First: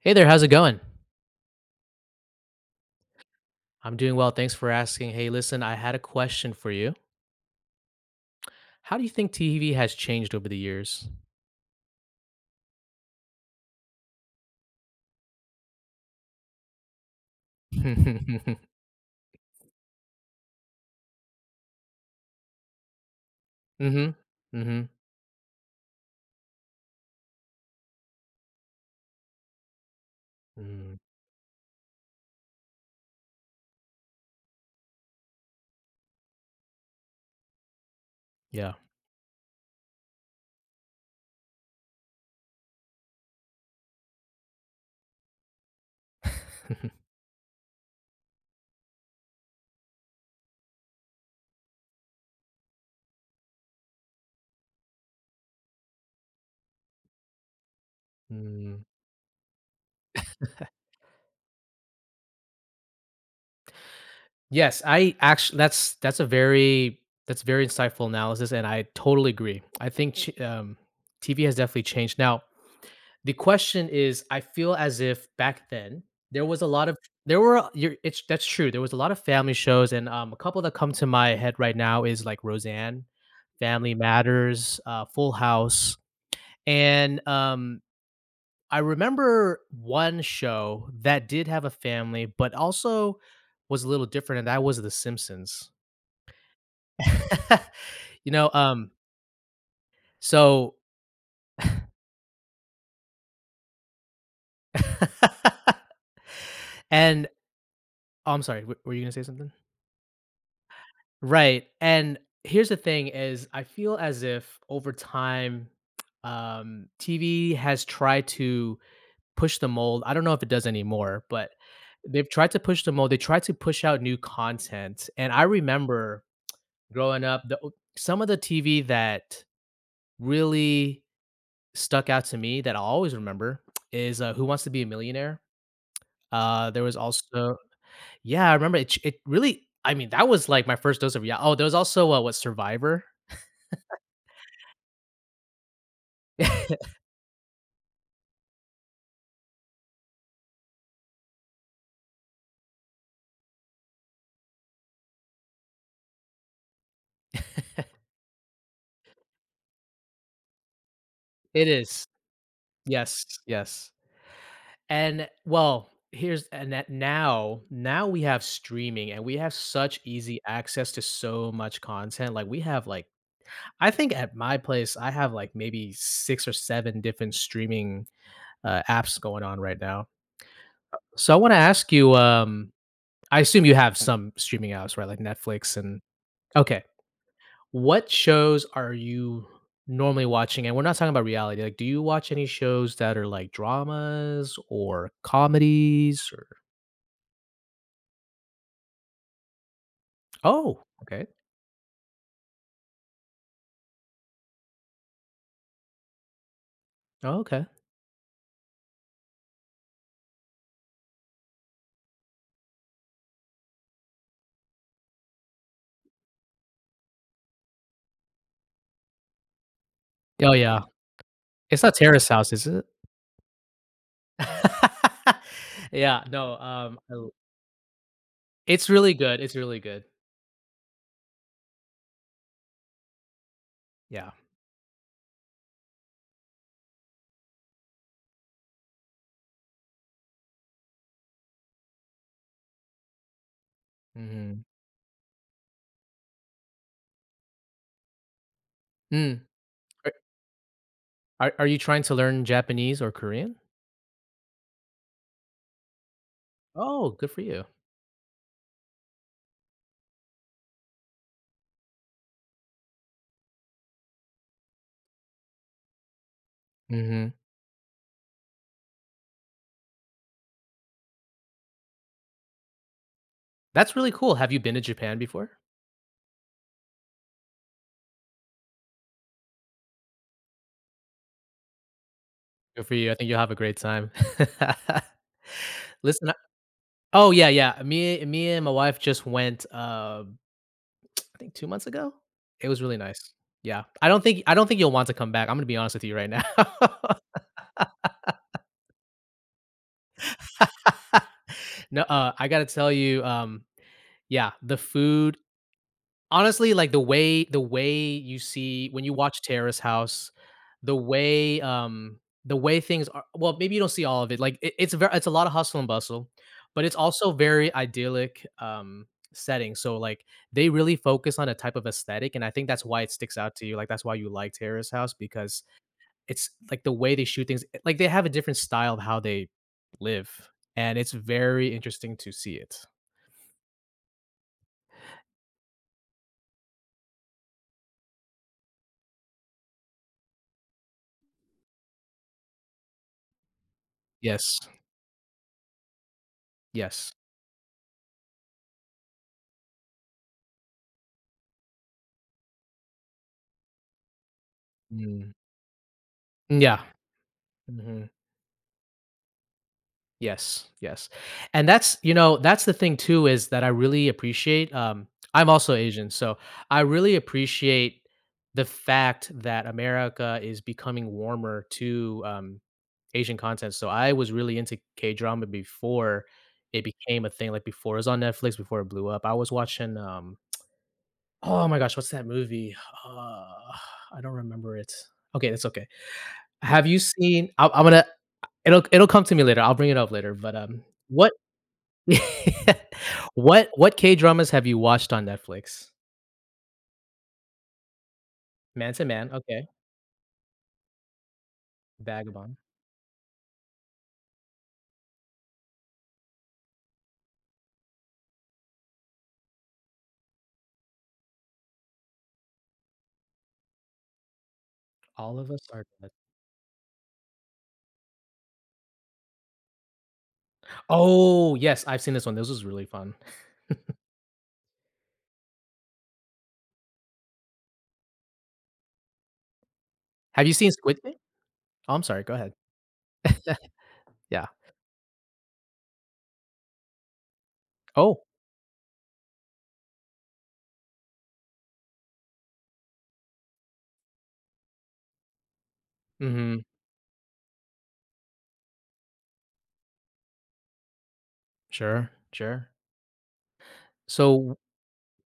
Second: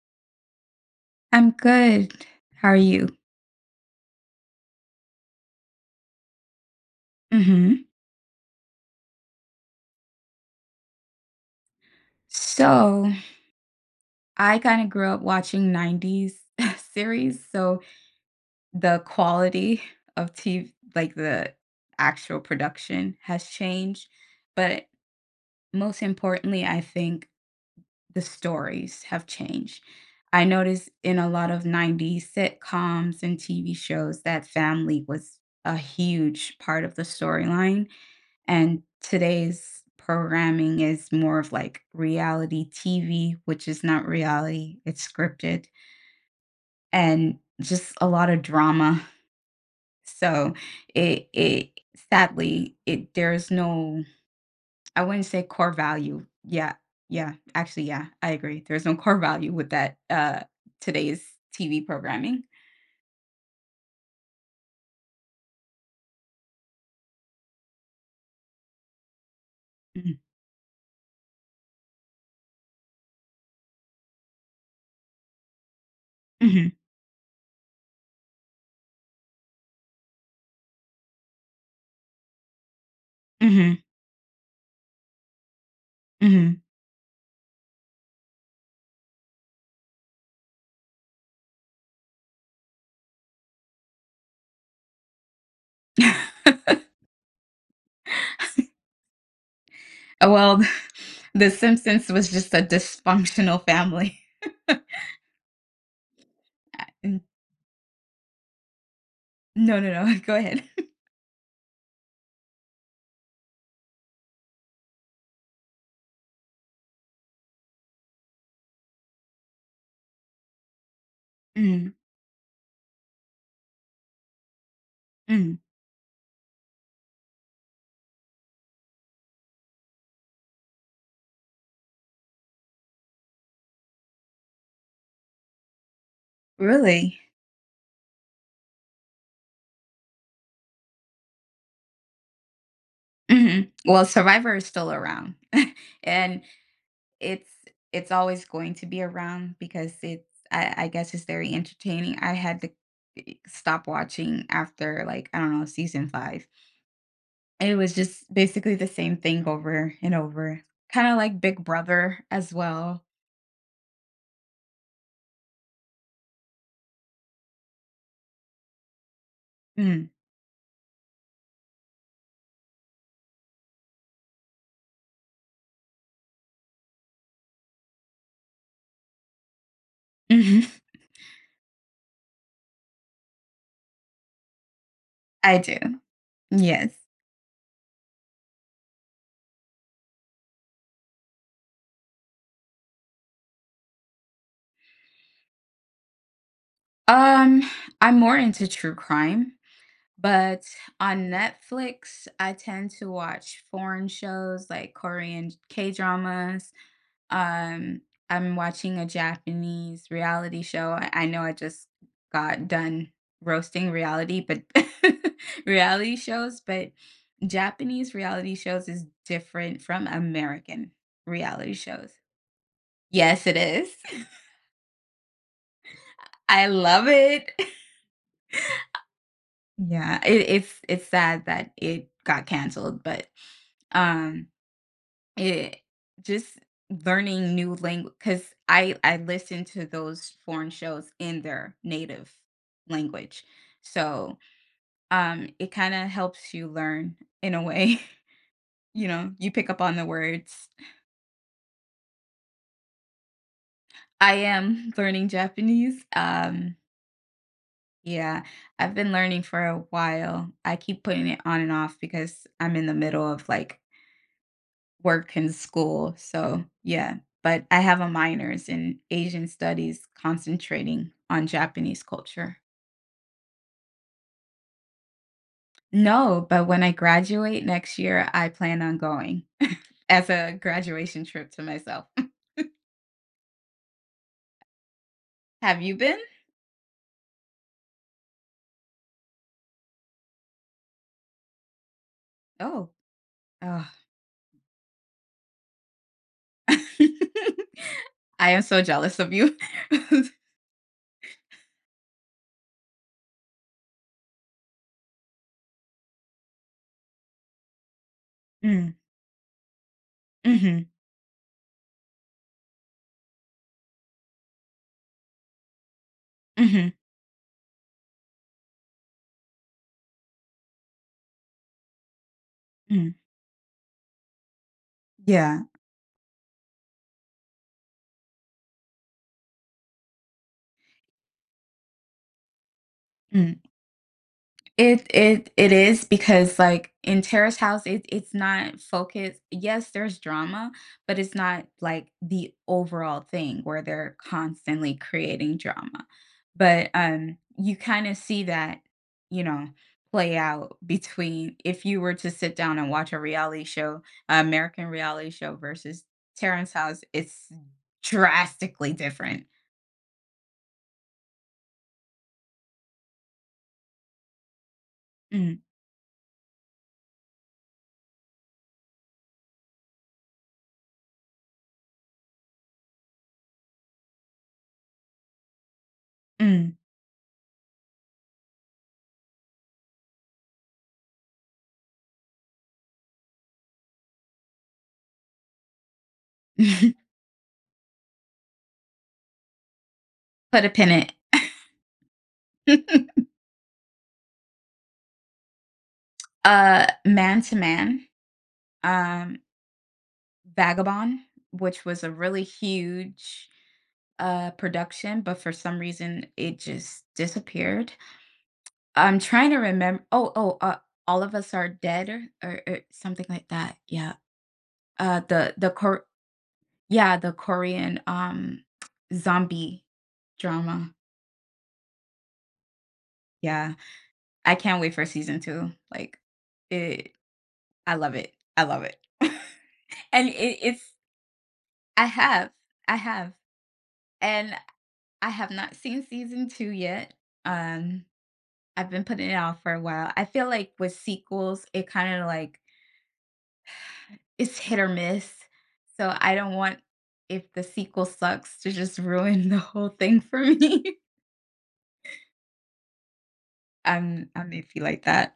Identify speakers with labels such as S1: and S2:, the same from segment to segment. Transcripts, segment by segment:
S1: Hey there, how's it going?
S2: I'm good. How are you?
S1: I'm doing well. Thanks for asking. Hey, listen, I had a question for you.
S2: Mhm.
S1: How do you think TV has changed over the years?
S2: So, I kinda grew up watching 90s series, so
S1: Mhm.
S2: the quality of TV like, the actual production has changed,
S1: Mhm.
S2: but
S1: Mhm.
S2: most importantly, I think the stories have changed. I noticed
S1: Mm,
S2: in a lot of 90s sitcoms and TV shows that family was a huge part of the storyline.
S1: yeah.
S2: And today's programming is more of like reality TV, which is not reality, it's scripted and just a lot of drama. So it sadly, it there's no, I wouldn't say, core value. Yeah. Yeah. Actually, yeah, I agree.
S1: Mm.
S2: There's no core value with that today's TV programming.
S1: Yes, I actually that's a very that's very insightful analysis and I totally agree. I think
S2: Mhm.
S1: TV has definitely changed. Now, the question is, I feel as if back then there was a
S2: Mhm.
S1: lot of there were a- you're it's that's true. There was a lot of family shows, and a couple that come to my head right now is like Roseanne,
S2: Mhm.
S1: Family Matters, Full House,
S2: Mhm.
S1: and I remember one show that did have a family, but also was a little different, and that was The Simpsons. You know,
S2: Well,
S1: so
S2: The Simpsons was just a dysfunctional family.
S1: and oh, I'm sorry, were you gonna say something?
S2: No, no, no. Go ahead.
S1: Right. And here's the thing is I feel as if over time TV has tried to push the mold. I don't know if it does anymore, but
S2: Mm,
S1: they've tried to push the mold. They tried to push out new content. And I
S2: mm,
S1: remember growing up the some of the TV that really stuck out to me that I'll always remember is Who Wants to Be a Millionaire? There was
S2: really?
S1: also, yeah, I remember it really. I mean, that was like my first dose of. Yeah. Oh, there was also, what, Survivor.
S2: Mhm. Well, Survivor is still around, and it's it's always going to be around because I guess it's very entertaining. I had to stop watching after like I don't know season five. It was just basically the same thing over and over, kind of like Big
S1: It is.
S2: Brother as well.
S1: Yes, yes. And, well, here's and that now we have streaming and we have such
S2: Mm,
S1: easy access to so much content. Like we have like I think at my place I have like maybe 6 or 7 different streaming apps going on right now.
S2: mhm.
S1: So I want to ask you, I assume you have some streaming apps, right? Like
S2: I do.
S1: Netflix and. Okay.
S2: Yes.
S1: What shows are you normally watching? And we're not talking about reality. Like, do you watch any shows that are like dramas or comedies or.
S2: Um, I'm more into true crime. But
S1: Oh, okay.
S2: on Netflix, I tend to watch foreign shows like Korean K-dramas.
S1: Oh, okay.
S2: Um, I'm watching a Japanese reality show. I know I just got done roasting reality, but reality shows, but Japanese reality shows is different from
S1: Oh, yeah.
S2: American reality
S1: It's not
S2: shows.
S1: Terrace House, is it?
S2: Yes, it is.
S1: Yeah, no,
S2: I love
S1: I l
S2: it.
S1: it's really good, it's really good.
S2: Yeah, it's sad that it got canceled, but
S1: Yeah.
S2: um It just learning new language because I listen to those foreign shows in their native language. So,
S1: Mhm.
S2: it kinda helps you learn in a way, you know,
S1: Mm.
S2: you pick up on the
S1: Are
S2: words.
S1: are you trying to learn Japanese or Korean?
S2: I am learning Japanese,
S1: Oh, good for you.
S2: yeah, I've been learning for a while. I keep putting it on and off because I'm in the middle of, like, work and school. So, yeah,
S1: Mhm.
S2: but I have a minors in Asian studies concentrating on Japanese culture.
S1: That's really cool. Have you been to Japan before?
S2: No, but when I graduate next year, I plan on going as a graduation trip to myself.
S1: Good for you. I think you'll have a great time.
S2: Have you been?
S1: Listen. Oh, yeah, yeah. Me and my wife just went, I think 2 months ago? It was
S2: Oh.
S1: really nice. Yeah.
S2: Oh.
S1: I don't think you'll want to come back. I'm gonna be honest with you right now.
S2: I am so jealous of you.
S1: No, I gotta tell you, yeah, the food. Honestly, like, the way you see
S2: Mm,
S1: when you watch Terrace House,
S2: mhm,
S1: the way, um the way things are, well, maybe you don't see all of it, like, it's a lot of hustle and bustle, but
S2: mhm,
S1: it's also very idyllic, setting, so, like, they really focus on a type of aesthetic, and I think that's why it
S2: mm.
S1: sticks out to you, like, that's why you like Terrace House
S2: Yeah.
S1: because it's like the way they shoot things, like they have a different style of how they live, and it's very interesting to see it.
S2: Mm. It is because, like, in Terrace House, it's not focused, yes, there's drama, but it's not, like, the overall thing where they're
S1: Yes,
S2: constantly creating drama. But,
S1: yes.
S2: you kinda see that, you know, play out between if you were to sit down and watch a reality show, American reality
S1: Mm.
S2: show versus Terrace
S1: Yeah.
S2: House, it's
S1: Mhm.
S2: drastically different.
S1: Yes, yes. And that's the thing too is that I really appreciate, I'm
S2: Mm,
S1: also Asian, so I really appreciate the fact that America is becoming warmer to, Asian content. So I was really into K-drama before
S2: mm.
S1: it became a thing, like before it was on Netflix, before it blew up. I was watching, oh my gosh, what's that movie? Uh I don't remember it. Okay, that's okay. Have you seen I, I'm gonna it'll come to me later. I'll bring it up later. But
S2: Put a pin in
S1: what.
S2: it.
S1: What K-dramas have you watched on Netflix?
S2: Man to Man.
S1: Man to Man,
S2: um,
S1: okay,
S2: Vagabond, which was a really
S1: Vagabond,
S2: huge production, but for some reason it just disappeared. I'm trying to remember. Oh, All of Us Are Dead or something like that. Yeah. Uh,
S1: All of
S2: the
S1: Us
S2: the
S1: Are
S2: Cor-
S1: Dead.
S2: yeah, the Korean zombie drama.
S1: Oh, yes, I've seen this one, this was really fun.
S2: Yeah, I can't wait for season two. Like, it. I love it. I love it. and
S1: Have you
S2: it,
S1: seen
S2: it's.
S1: Squid Game? Oh, I'm
S2: I
S1: sorry, go
S2: have.
S1: ahead.
S2: I have.
S1: Yeah.
S2: And I have not seen season 2 yet. Um,
S1: Oh,
S2: I've been putting it off for a while. I feel like with sequels, it kinda, like it's hit or miss, so I don't
S1: mhm,
S2: want, if the sequel sucks, to just ruin the whole thing for me.
S1: sure, sure.
S2: I'm
S1: So,
S2: iffy like that.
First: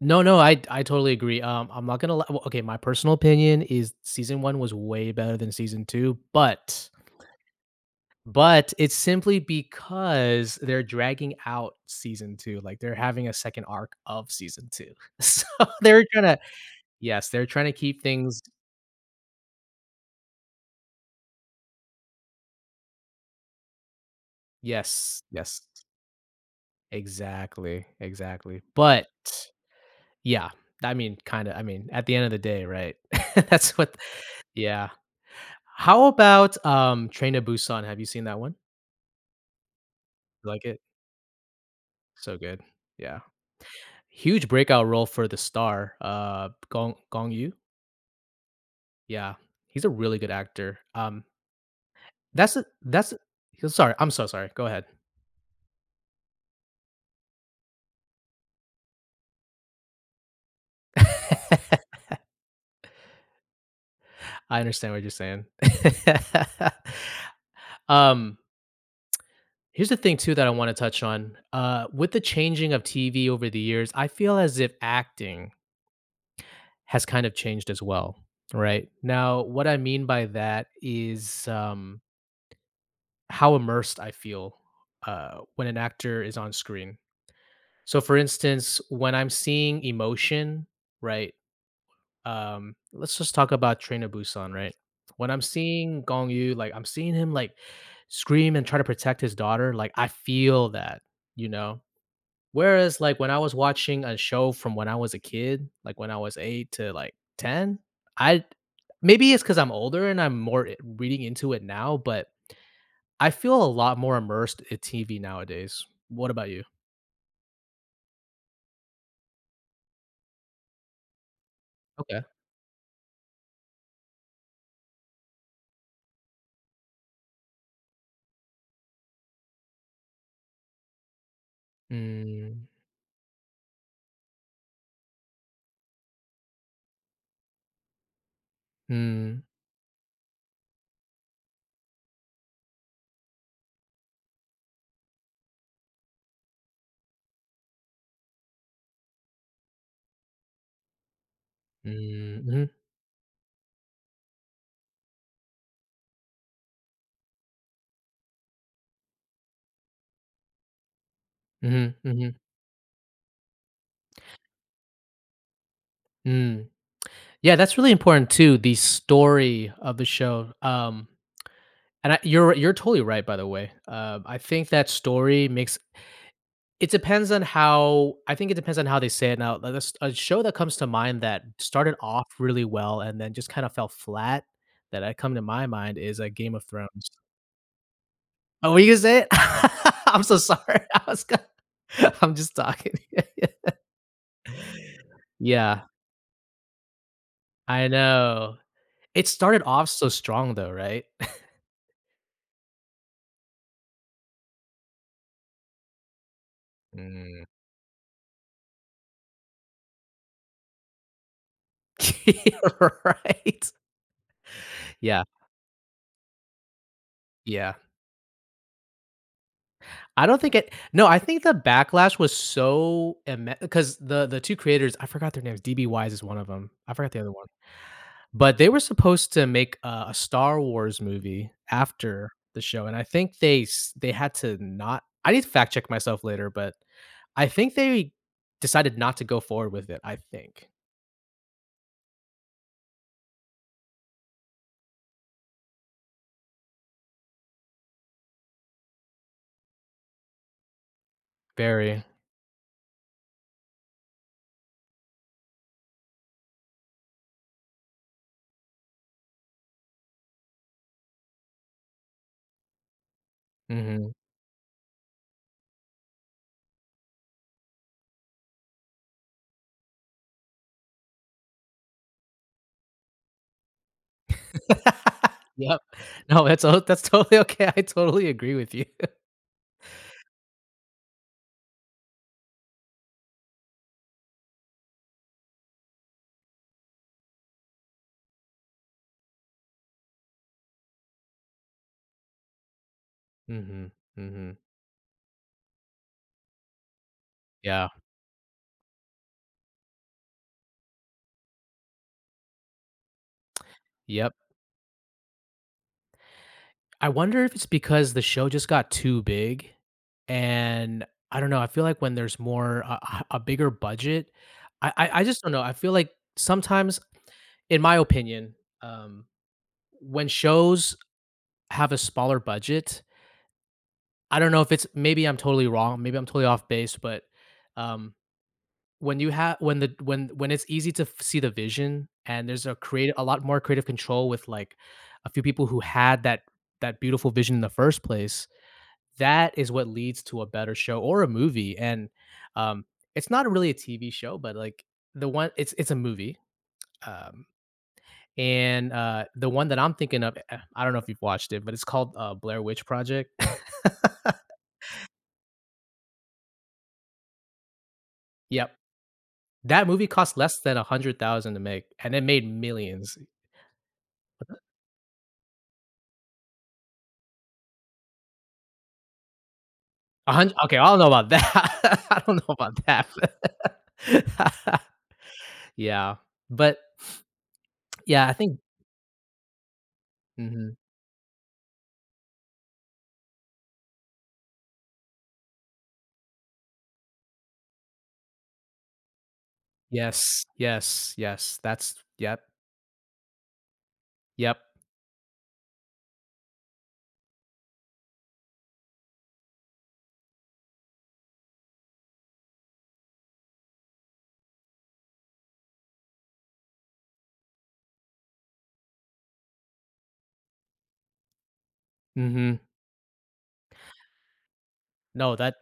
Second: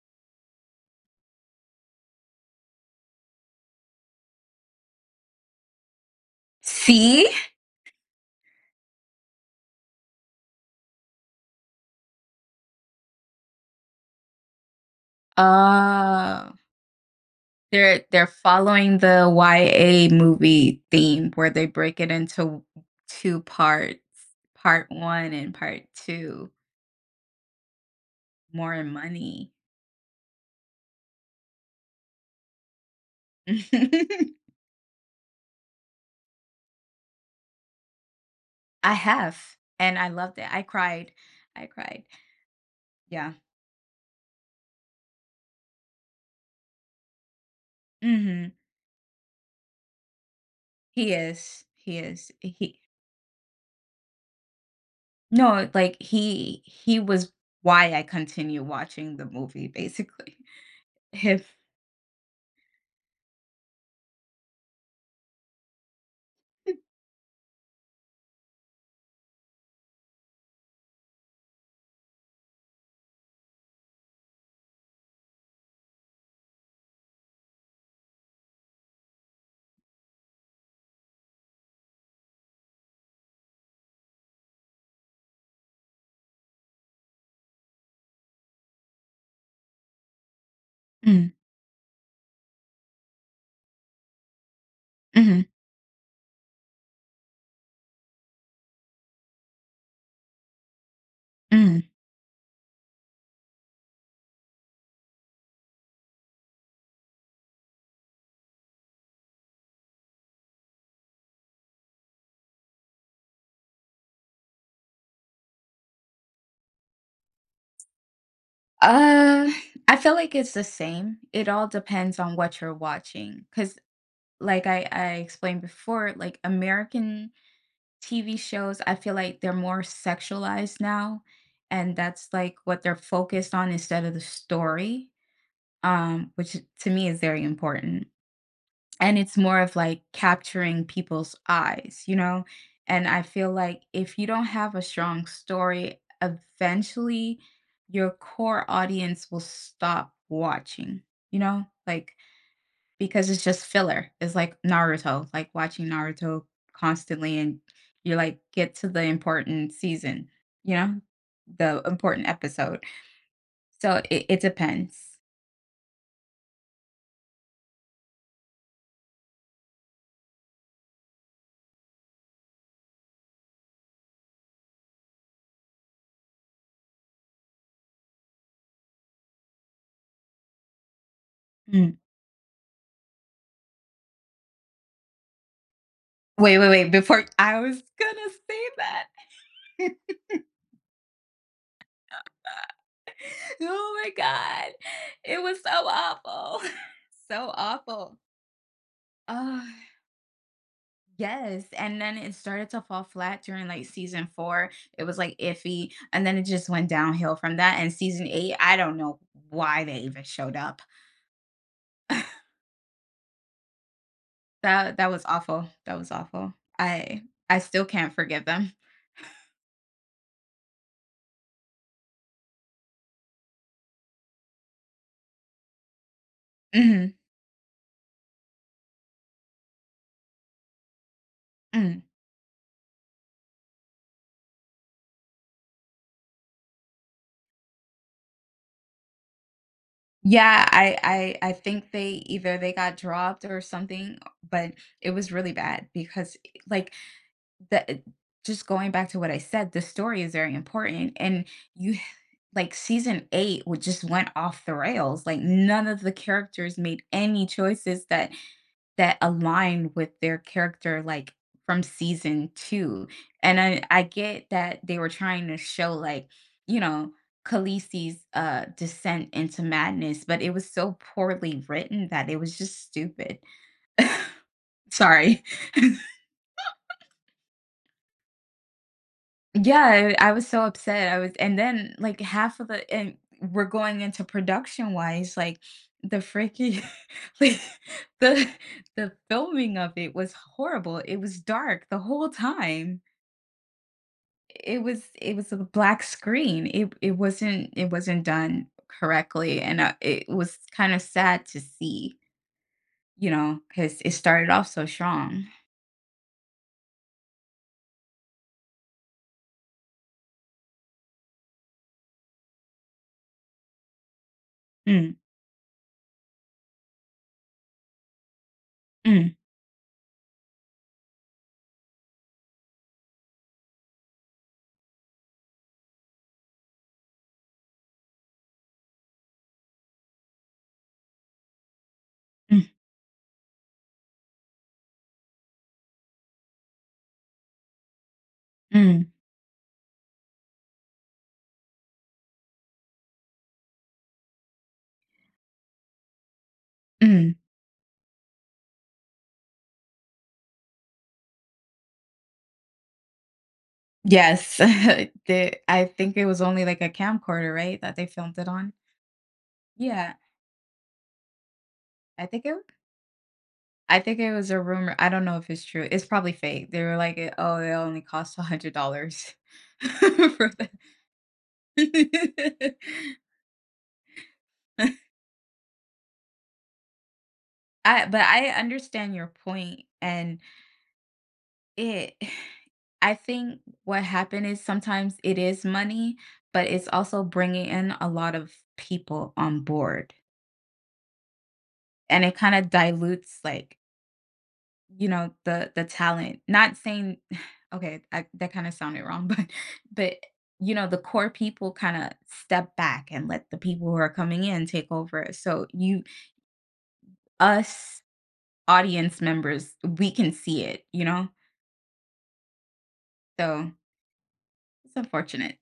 S1: no, no, I totally agree, I'm not gonna lie, well, okay, my personal opinion is season 1 was way better than season 2, but.
S2: See?
S1: But it's simply because they're dragging out season 2, like, they're having a second arc of season 2. So they're trying to.
S2: Oh,
S1: Yes, they're trying to keep
S2: they're
S1: things.
S2: following the YA movie theme where they break it into 2 parts, part
S1: Yes,
S2: 1 and
S1: yes.
S2: part 2,
S1: Exactly, exactly.
S2: more
S1: But
S2: money.
S1: yeah, I mean, kinda I mean, at the end of the day, right? That's what. Yeah. How about, Train to Busan? Have you seen that one?
S2: I have, and I loved it.
S1: You
S2: I
S1: like it?
S2: cried. I cried.
S1: So good. Yeah.
S2: Yeah.
S1: Huge breakout role for the star, Gong Yu.
S2: Mhm.
S1: Yeah, he's a really good actor.
S2: He is. He is. He
S1: That's a sorry, I'm so sorry. Go ahead.
S2: No, like, he was why I continue watching the movie, basically. Him.
S1: I understand what you're saying. Um, here's the thing too that I wanna touch on. With the changing of TV over the years, I feel as if acting has kind of changed as well, right? Now, what I mean by that is, how immersed I feel, when an actor is on screen. So, for instance, when I'm seeing emotion,
S2: Mm,
S1: right? Let's just talk about Train to Busan, right? When I'm
S2: mhm,
S1: seeing Gong Yu, like I'm seeing him like scream and try to protect his daughter, like I feel that, you know.
S2: mm.
S1: Whereas like when I was watching a show from when I was a kid, like when I was 8 to like 10, I maybe it's cuz I'm older and I'm more reading into it now, but I feel a lot more immersed in TV nowadays. What about you?
S2: Uh, I feel like it's the same. It all depends
S1: Okay.
S2: on what you're watching, cause like I explained before, like American TV shows, I feel like they're more sexualized now, and that's like
S1: Mm.
S2: what they're focused on instead of the story, which to me is very important. And it's
S1: Mm.
S2: more of like capturing people's eyes, you know? And I feel like if you don't have a strong story, eventually your core audience will stop watching, you know? Like
S1: Mm. Mhm.
S2: because it's just filler. It's like Naruto, like watching Naruto constantly and you like get to the important season, you know, the
S1: Mhm.
S2: important
S1: Mhm.
S2: episode. So it depends.
S1: Mm. Yeah, that's really important too, the story of the show, and I you're totally right, by the way. I think that story makes it depends on how I think it depends on how they say it now. Like, a show that comes to mind that started
S2: Mm.
S1: off really well and then just kind of fell flat that I come to my mind is, a Game
S2: Wait,
S1: of
S2: wait, wait.
S1: Thrones.
S2: Before I was gonna say
S1: Oh, were you gonna
S2: that.
S1: say it? I'm so sorry. I was gonna. I'm just talking.
S2: oh my god. It was so
S1: Yeah,
S2: awful. so
S1: I
S2: awful.
S1: know. It started
S2: Oh.
S1: off so strong though, right?
S2: Yes, and then it started to fall flat during like season four. It was like iffy, and then it just went downhill from that. And season eight, I don't know why they even showed up.
S1: Right.
S2: That was
S1: Yeah,
S2: awful. That was awful. I
S1: yeah.
S2: still can't forgive them.
S1: I don't think it No, I think the backlash was so because the 2 creators, I forgot their names, DB Wise is one of them. I
S2: Hmm.
S1: forgot the other one. But they were supposed to make a Star Wars movie
S2: Mm.
S1: after the show, and I think they had to, not, I need to fact check myself later, but I think they decided not to go forward with it, I think.
S2: Yeah, I think they either they got dropped or something, but it was really bad because like the just going back to what I said, the story is very important, and you
S1: Very.
S2: like season eight would just went off the rails. Like none of the characters made any choices that aligned with their character like from season two. And I
S1: Mhm.
S2: get that they were trying to show like, you know, Khaleesi's descent into madness, but it was so poorly written that it was just stupid. Sorry.
S1: Yep. No, that's totally okay. I totally agree with you.
S2: Yeah, I was so upset. I was and then, like, half of the and we're going into production-wise, like, the freaky, like, the the filming of it was horrible. It was dark the whole time.
S1: Mhm, mhm.
S2: It was a black screen. It it wasn't it
S1: Yeah,
S2: wasn't done correctly, and, it was kinda sad to see, because it
S1: yep.
S2: started off so strong.
S1: I wonder if it's because the show just got too big, and I don't know, I feel like when there's more, a bigger budget, I I
S2: Mm,
S1: I just don't know, I feel like sometimes, in my opinion, um,
S2: mm,
S1: when shows have a smaller budget, I don't know if it's, maybe I'm totally wrong, maybe I'm totally off base, but, um When you have when the when it's easy to f see the vision, and
S2: mm,
S1: there's a create a lot more creative control with, like, a few people who had that beautiful vision in the first place,
S2: mm,
S1: that is what leads to a better show or a movie, and, um, it's not really a TV show, but, like, the one it's a movie,
S2: mm.
S1: um, and, the one that I'm thinking of, I don't know if you've watched it, but it's called, Blair Witch Project.
S2: Yes. The I think it was only like a camcorder, right, that they filmed it on?
S1: Yep. That movie
S2: Yeah,
S1: cost less than 100,000 to make, and it
S2: I think
S1: made
S2: it
S1: millions.
S2: I think it was a rumor, I don't know if it's true, it's probably fake. They were like, "Oh, it only cost $100
S1: A
S2: for
S1: hun
S2: that."
S1: Okay, I don't know about that. I don't know about that. Yeah, but
S2: I But
S1: yeah, I
S2: I
S1: think.
S2: understand your point, and
S1: Mhm.
S2: it I think what happened is sometimes it is money, but it's also bringing in a lot of people on board,
S1: Yes, yes, yes, that's.
S2: and it
S1: Yep,
S2: kinda dilutes, like
S1: yep,
S2: The talent, not saying okay, that kind of sounded wrong, but the core people kind of step back and let the people who are coming in take over. So us audience members, we can see it. You know,
S1: mhm.
S2: so it's
S1: No, that
S2: unfortunate.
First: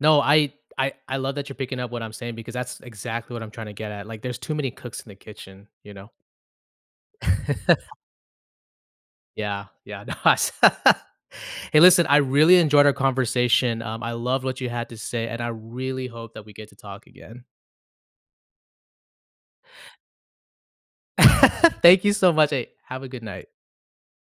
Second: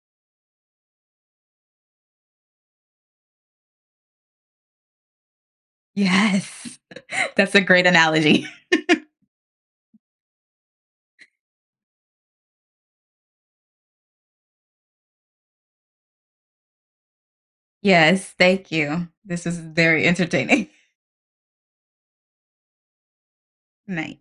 S1: no, I love that you're picking up what I'm saying because that's exactly what I'm trying to get at, like, there's too many cooks in the kitchen, you know?
S2: Yes, that's a great analogy.
S1: Yeah, yeah, no, I s Hey, listen, I really enjoyed our conversation, I loved what you had to say, and I really hope that we get to talk again.
S2: Yes, thank you. This is very entertaining.
S1: Thank you so much. Hey, have a good night.
S2: Night.